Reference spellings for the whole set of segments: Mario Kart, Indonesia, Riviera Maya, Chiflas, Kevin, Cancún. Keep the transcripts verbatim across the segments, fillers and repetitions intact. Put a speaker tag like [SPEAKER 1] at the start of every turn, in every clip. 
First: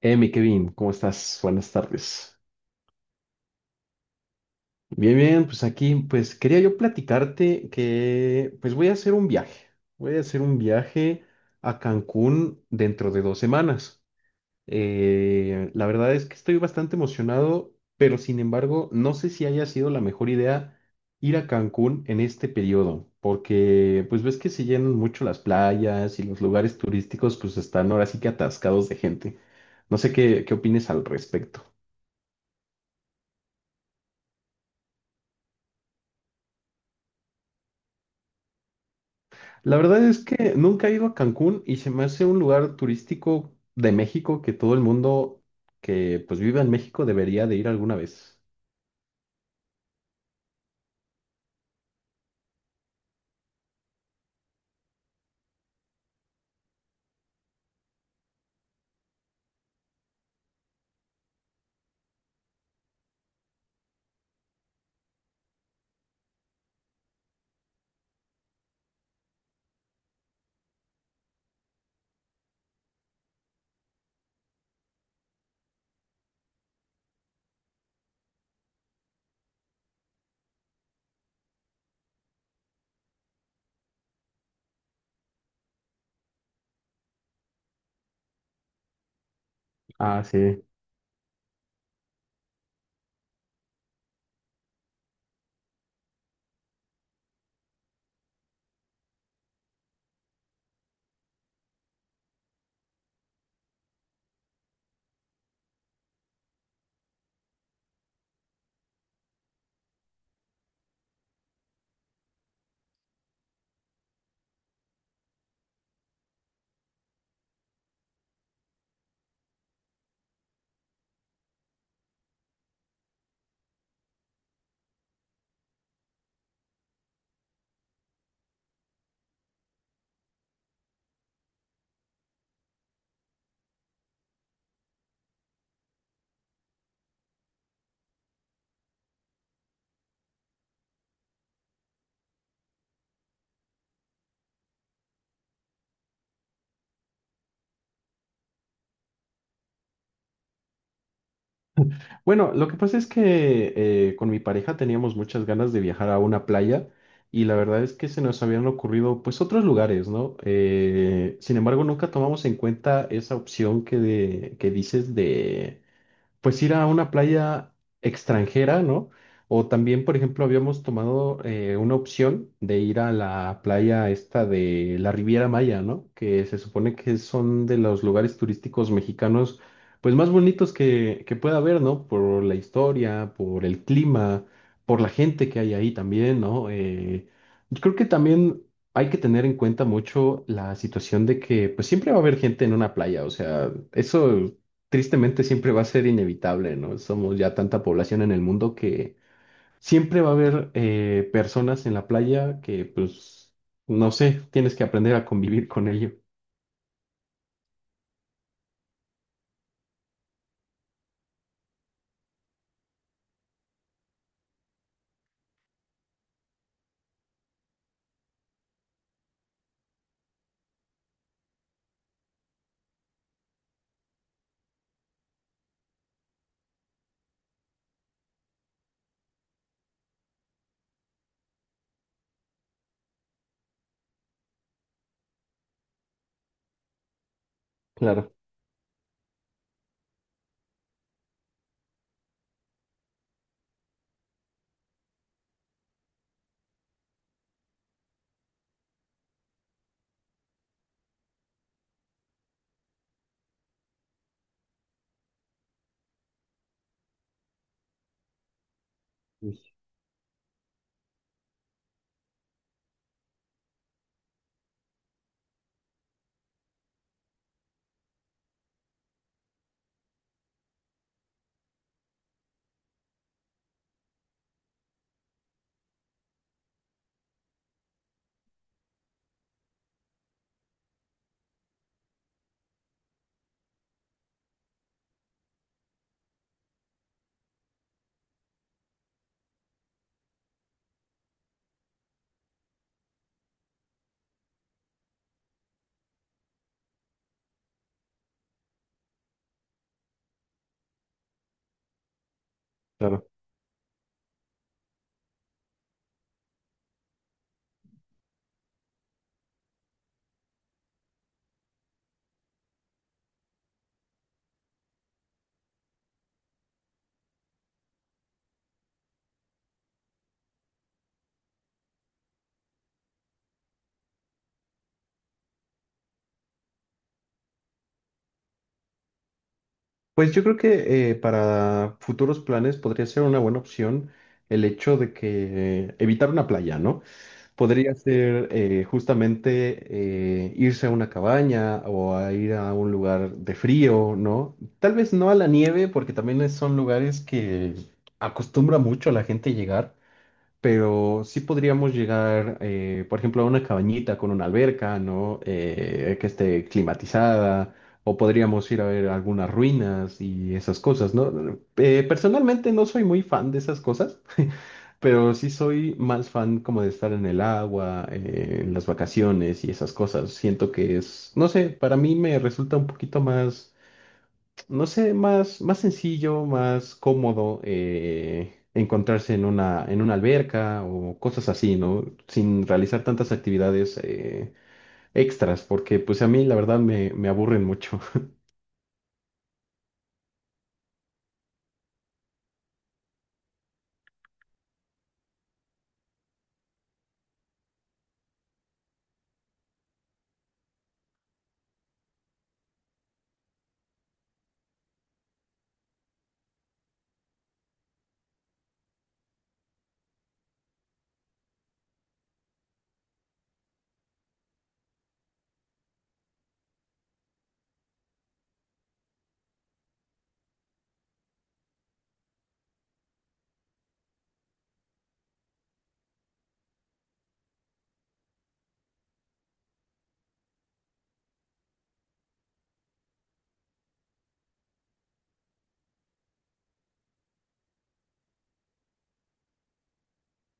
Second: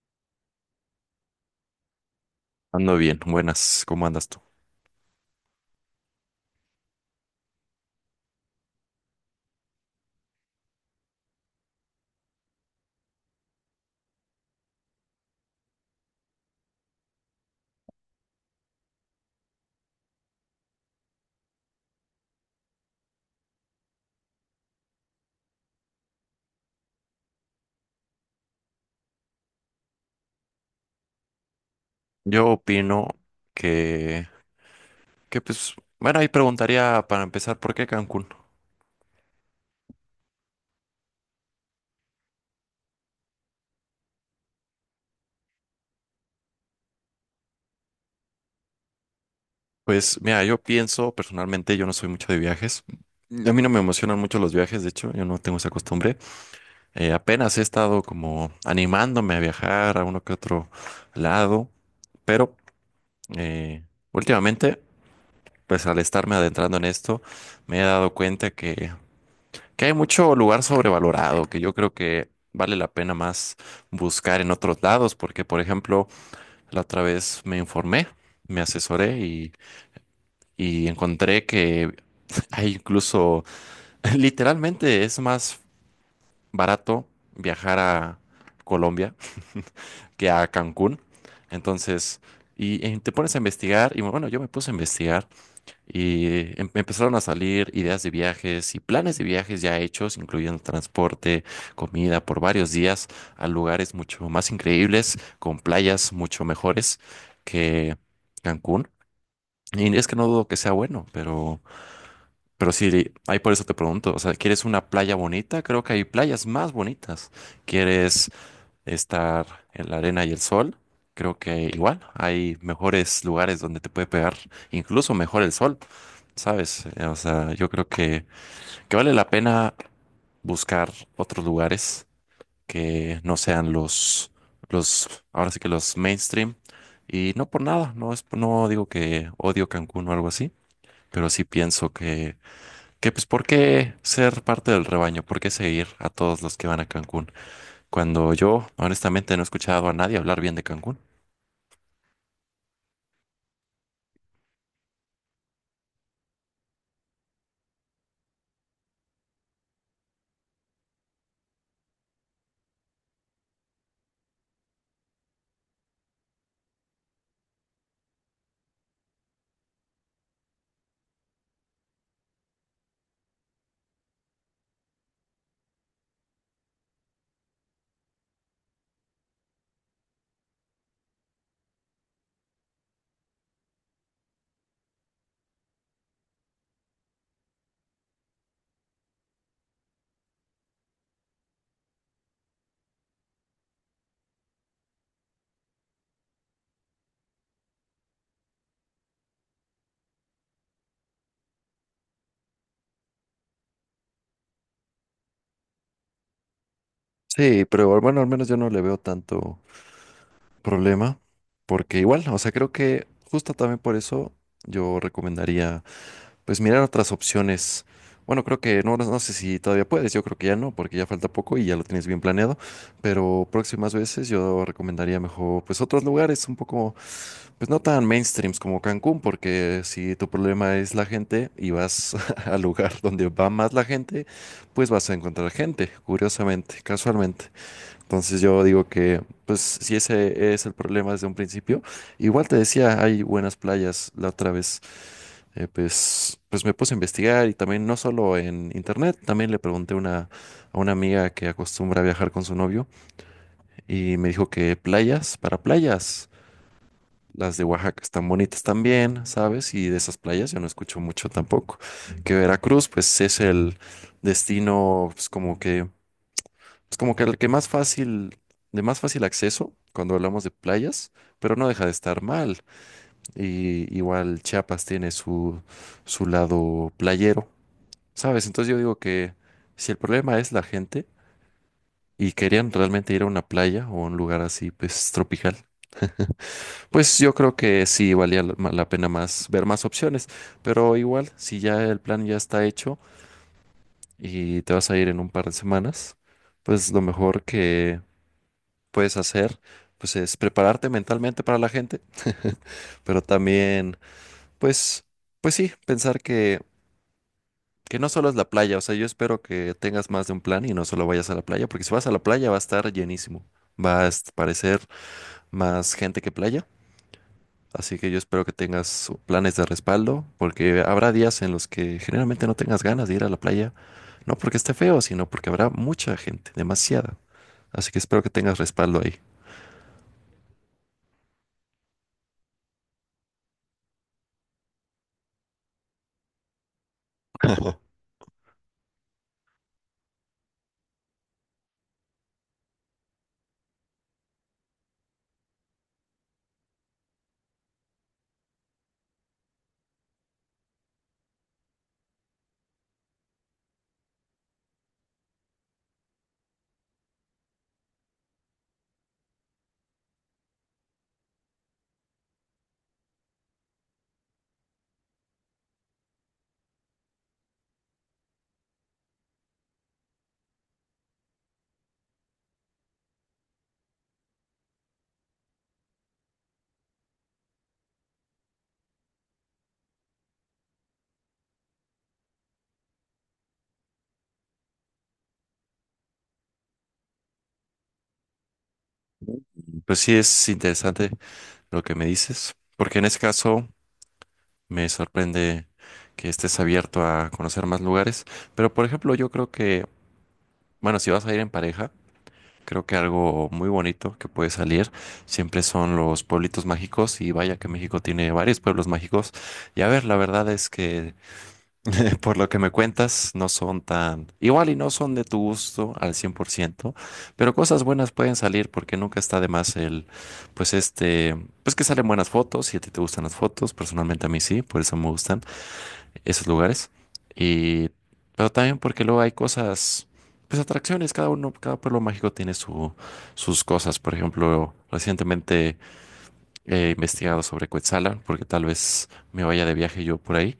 [SPEAKER 1] Eh, mi Kevin, ¿cómo estás? Buenas tardes.
[SPEAKER 2] Ando bien, buenas, ¿cómo andas tú?
[SPEAKER 1] Bien, bien, pues aquí, pues quería yo platicarte que, pues voy a hacer un viaje. Voy a hacer un viaje a Cancún dentro de dos semanas. Eh, la verdad es que estoy bastante emocionado, pero sin embargo, no sé si haya sido la mejor idea ir a Cancún en este periodo, porque pues ves que se llenan mucho las playas y los lugares turísticos, pues están ahora sí que atascados de gente. No sé qué, qué opines al respecto.
[SPEAKER 2] Yo opino que, que pues, bueno, ahí preguntaría para empezar, ¿por qué Cancún?
[SPEAKER 1] La verdad es que nunca he ido a Cancún y se me hace un lugar turístico de México que todo el mundo que pues vive en México debería de ir alguna vez.
[SPEAKER 2] Pues mira, yo pienso personalmente, yo no soy mucho de viajes. A mí no me emocionan mucho los viajes, de hecho, yo no tengo esa costumbre. Eh, apenas he estado como animándome a viajar a uno que otro lado, pero eh, últimamente, pues al estarme adentrando en esto, me he dado cuenta que que hay mucho lugar sobrevalorado, que yo creo que vale la pena más buscar en otros lados, porque por ejemplo, la otra vez me informé, me asesoré y, y encontré que hay incluso, literalmente es más barato viajar a Colombia
[SPEAKER 1] Ah,
[SPEAKER 2] que a
[SPEAKER 1] sí.
[SPEAKER 2] Cancún. Entonces, y, eh, te pones a investigar, y bueno, yo me puse a investigar. Y em- empezaron a salir ideas de viajes y planes de viajes ya hechos, incluyendo transporte, comida por varios días a lugares mucho más increíbles, con playas mucho mejores que Cancún. Y es que no dudo que sea bueno, pero, pero sí, ahí por eso te pregunto, o sea, ¿quieres una playa bonita? Creo que hay playas más bonitas. ¿Quieres estar en la arena y el sol? Creo que igual hay mejores lugares donde te puede pegar, incluso mejor el sol, ¿sabes? Eh, O sea, yo creo que, que vale la pena buscar otros lugares que no sean los, los, ahora sí que los mainstream. Y no por nada, no es, no digo que odio Cancún o algo así, pero sí pienso que, que pues, ¿por qué ser parte del rebaño? ¿Por qué seguir a todos los que van a Cancún? Cuando yo, honestamente, no he escuchado a nadie hablar bien de Cancún.
[SPEAKER 1] Bueno, lo que pasa es que eh, con mi pareja teníamos muchas ganas de viajar a una playa y la verdad es que se nos habían ocurrido pues otros lugares, ¿no? Eh, sin embargo, nunca tomamos en cuenta esa opción que, de- que dices de pues ir a una playa extranjera, ¿no? O también, por ejemplo, habíamos tomado eh, una opción de ir a la playa esta de la Riviera Maya, ¿no? Que se supone que son de los lugares turísticos mexicanos, pues más bonitos que, que pueda haber, ¿no? Por la historia, por el clima, por la gente que hay ahí también, ¿no? Eh, yo creo que también... Hay que tener en cuenta mucho la situación de que pues siempre va a haber gente en una playa, o sea, eso tristemente siempre va a ser inevitable, ¿no? Somos ya tanta población en el mundo que siempre va a haber eh, personas en la playa que, pues, no sé, tienes que aprender a convivir con ello.
[SPEAKER 2] Sí, pero bueno, al menos yo no le veo tanto problema, porque igual, o sea, creo que justo también por eso yo recomendaría, pues mirar otras opciones. Bueno, creo que no, no sé si todavía puedes, yo creo que ya no, porque ya falta poco y ya lo tienes bien planeado, pero próximas veces yo recomendaría mejor, pues otros lugares un poco. Pues no tan mainstreams como Cancún, porque si tu problema es la gente y vas al lugar donde va más la gente, pues vas a encontrar gente, curiosamente, casualmente.
[SPEAKER 1] Claro,
[SPEAKER 2] Entonces yo digo que, pues si ese es el problema desde un principio, igual te decía, hay buenas playas la otra vez. Eh, pues, pues me puse a investigar y también no solo en internet, también le pregunté a una, a una amiga que acostumbra a viajar con su novio y me dijo que playas para playas. Las de Oaxaca están bonitas también, ¿sabes?
[SPEAKER 1] sí,
[SPEAKER 2] Y de esas playas yo no escucho mucho tampoco. Que Veracruz, pues es el destino, pues como que, es como que el que más fácil, de más fácil acceso cuando hablamos de playas, pero no deja de estar mal. Y igual Chiapas tiene su, su lado playero, ¿sabes? Entonces yo digo que si el problema es la gente y querían realmente ir a una playa o a un lugar así, pues tropical, pues yo creo que sí valía la la pena más ver más opciones, pero igual si ya el plan ya está hecho y te vas a ir en un par de semanas, pues lo mejor que puedes hacer pues es prepararte mentalmente para la gente, pero
[SPEAKER 1] claro.
[SPEAKER 2] también pues pues sí, pensar que que no solo es la playa, o sea, yo espero que tengas más de un plan y no solo vayas a la playa, porque si vas a la playa va a estar llenísimo. Va a est- parecer más gente que playa. Así que yo espero que tengas planes de respaldo, porque habrá días en los que generalmente no tengas ganas de ir a la playa, no porque esté feo, sino porque habrá mucha gente, demasiada. Así que espero que tengas respaldo ahí.
[SPEAKER 1] Pues yo creo que eh, para futuros planes podría ser una buena opción el hecho de que eh, evitar una playa, ¿no? Podría ser eh, justamente eh, irse a una cabaña o a ir a un lugar de frío, ¿no? Tal vez no a la nieve, porque también es- son lugares que acostumbra mucho a la gente llegar, pero sí podríamos llegar, eh, por ejemplo, a una cabañita con una alberca, ¿no? Eh, que esté climatizada, o podríamos ir a ver algunas ruinas y esas cosas, ¿no? Eh, personalmente no soy muy fan de esas cosas, pero sí soy más fan como de estar en el agua, eh, en las vacaciones y esas cosas. Siento que es, no sé, para mí me resulta un poquito más no sé, más, más sencillo, más cómodo eh, encontrarse en una, en una alberca o cosas así, ¿no? Sin realizar tantas actividades eh, extras, porque pues a mí la verdad me, me aburren mucho.
[SPEAKER 2] Pues sí, es interesante lo que me dices, porque en ese caso me sorprende que estés abierto a conocer más lugares, pero por ejemplo yo creo que, bueno, si vas a ir en pareja, creo que algo muy bonito que puede salir siempre son los pueblitos mágicos y vaya que México tiene varios pueblos mágicos. Y a ver, la verdad es que por lo que me cuentas no son tan igual y no son de tu gusto al cien por ciento, pero cosas buenas pueden salir porque nunca está de más el, pues este, pues que salen buenas fotos si a ti te gustan las fotos, personalmente a mí sí, por eso me gustan esos lugares. Y, pero también porque luego hay cosas, pues atracciones, cada uno, cada pueblo mágico tiene su, sus cosas. Por ejemplo, recientemente he investigado sobre Cuetzalan, porque tal vez me vaya de viaje yo por ahí.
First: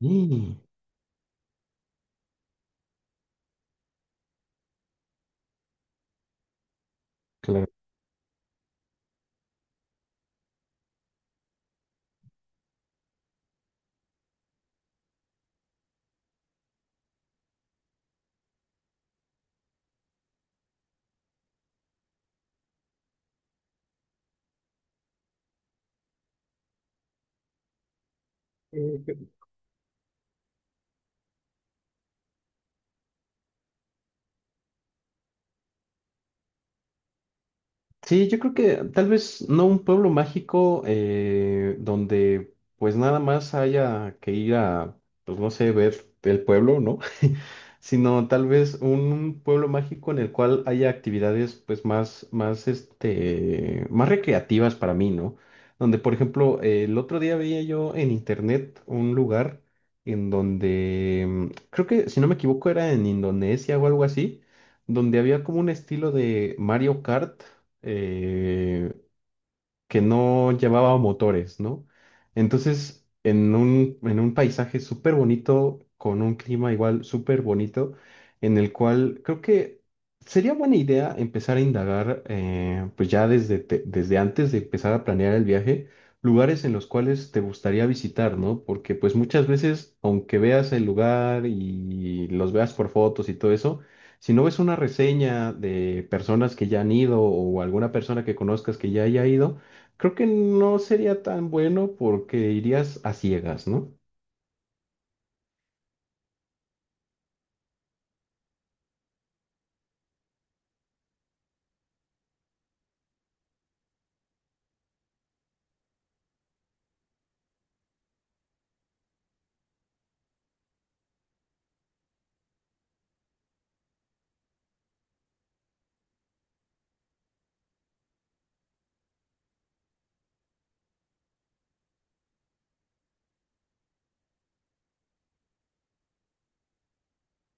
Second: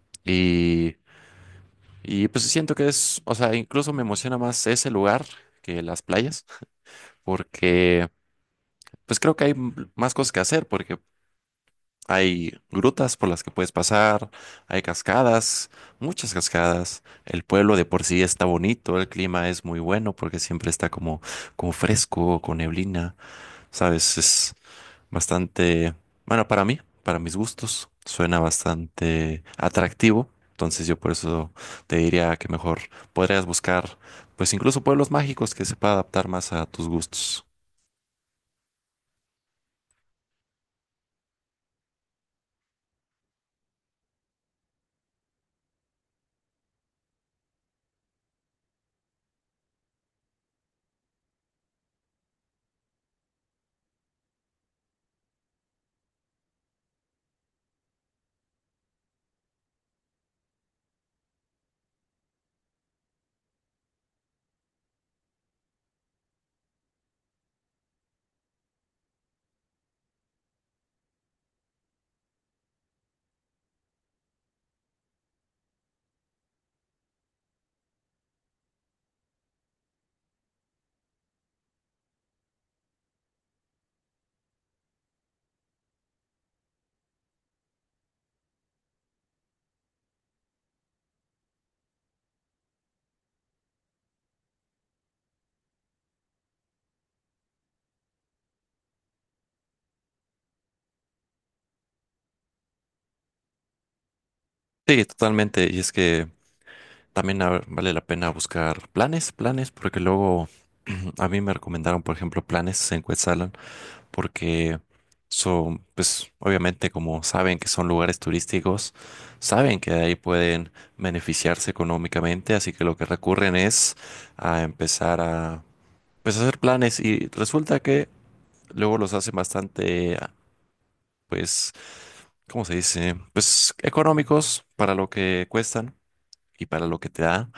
[SPEAKER 1] Y,
[SPEAKER 2] Y, y pues siento que es, o sea, incluso me emociona más ese lugar que las playas,
[SPEAKER 1] claro.
[SPEAKER 2] porque pues creo que hay m- más cosas que hacer, porque hay grutas por las que puedes pasar, hay cascadas, muchas cascadas. El pueblo de por sí está bonito, el clima es muy bueno porque siempre está como, como fresco, con neblina, ¿sabes? Es bastante, bueno, para mí, para mis gustos, suena bastante atractivo. Entonces yo por eso te diría que mejor podrías buscar, pues incluso pueblos mágicos que se pueda adaptar más a tus gustos.
[SPEAKER 1] Sí, yo creo que tal vez no un pueblo mágico eh, donde pues nada más haya que ir a, pues no sé, ver el pueblo, ¿no? Sino tal vez un pueblo mágico en el cual haya actividades pues más, más, este, más recreativas para mí, ¿no? Donde, por ejemplo, eh, el otro día veía yo en internet un lugar en donde, mm, creo que si no me equivoco era en Indonesia o algo así, donde había como un estilo de Mario Kart eh, que no llevaba motores, ¿no? Entonces, en un, en un paisaje súper bonito, con un clima igual súper bonito, en el cual creo que sería buena idea empezar a indagar, eh, pues ya desde, te- desde antes de empezar a planear el viaje, lugares en los cuales te gustaría visitar, ¿no? Porque pues muchas veces, aunque veas el lugar y los veas por fotos y todo eso, si no ves una reseña de personas que ya han ido o alguna persona que conozcas que ya haya ido, creo que no sería tan bueno porque irías a ciegas, ¿no?
[SPEAKER 2] Sí, totalmente. Y es que también a- vale la pena buscar planes, planes, porque luego a mí me recomendaron, por ejemplo, planes en Quetzalan, porque son, pues obviamente como saben que son lugares turísticos, saben que de ahí pueden beneficiarse económicamente, así que lo que recurren es a empezar a, pues, hacer planes y resulta que luego los hacen bastante, ah, pues, ¿cómo se dice? Pues económicos para lo que cuestan y para lo que te da,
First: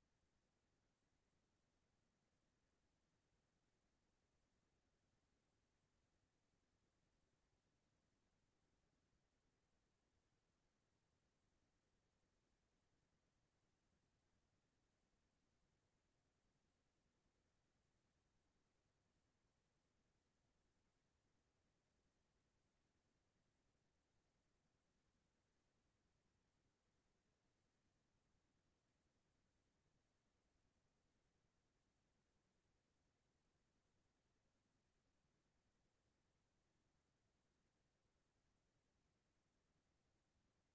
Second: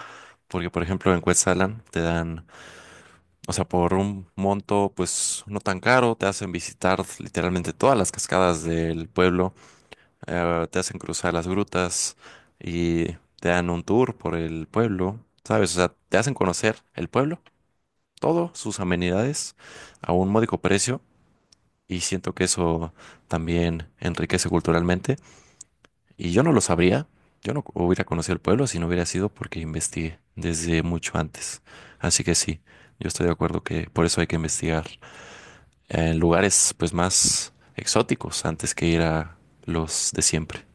[SPEAKER 2] porque por ejemplo en Quetzalan te dan, o sea, por un monto pues no tan caro, te hacen visitar literalmente todas las cascadas del pueblo, eh, te hacen cruzar las grutas y te dan un tour por el pueblo, ¿sabes? O sea, te hacen conocer el pueblo, todo, sus amenidades a un módico precio y siento que eso también enriquece culturalmente y yo no lo sabría, yo no hubiera conocido el pueblo si no hubiera sido porque investigué desde mucho antes. Así que sí, yo estoy de acuerdo que por eso hay que investigar. En lugares pues más exóticos antes que ir a los de siempre.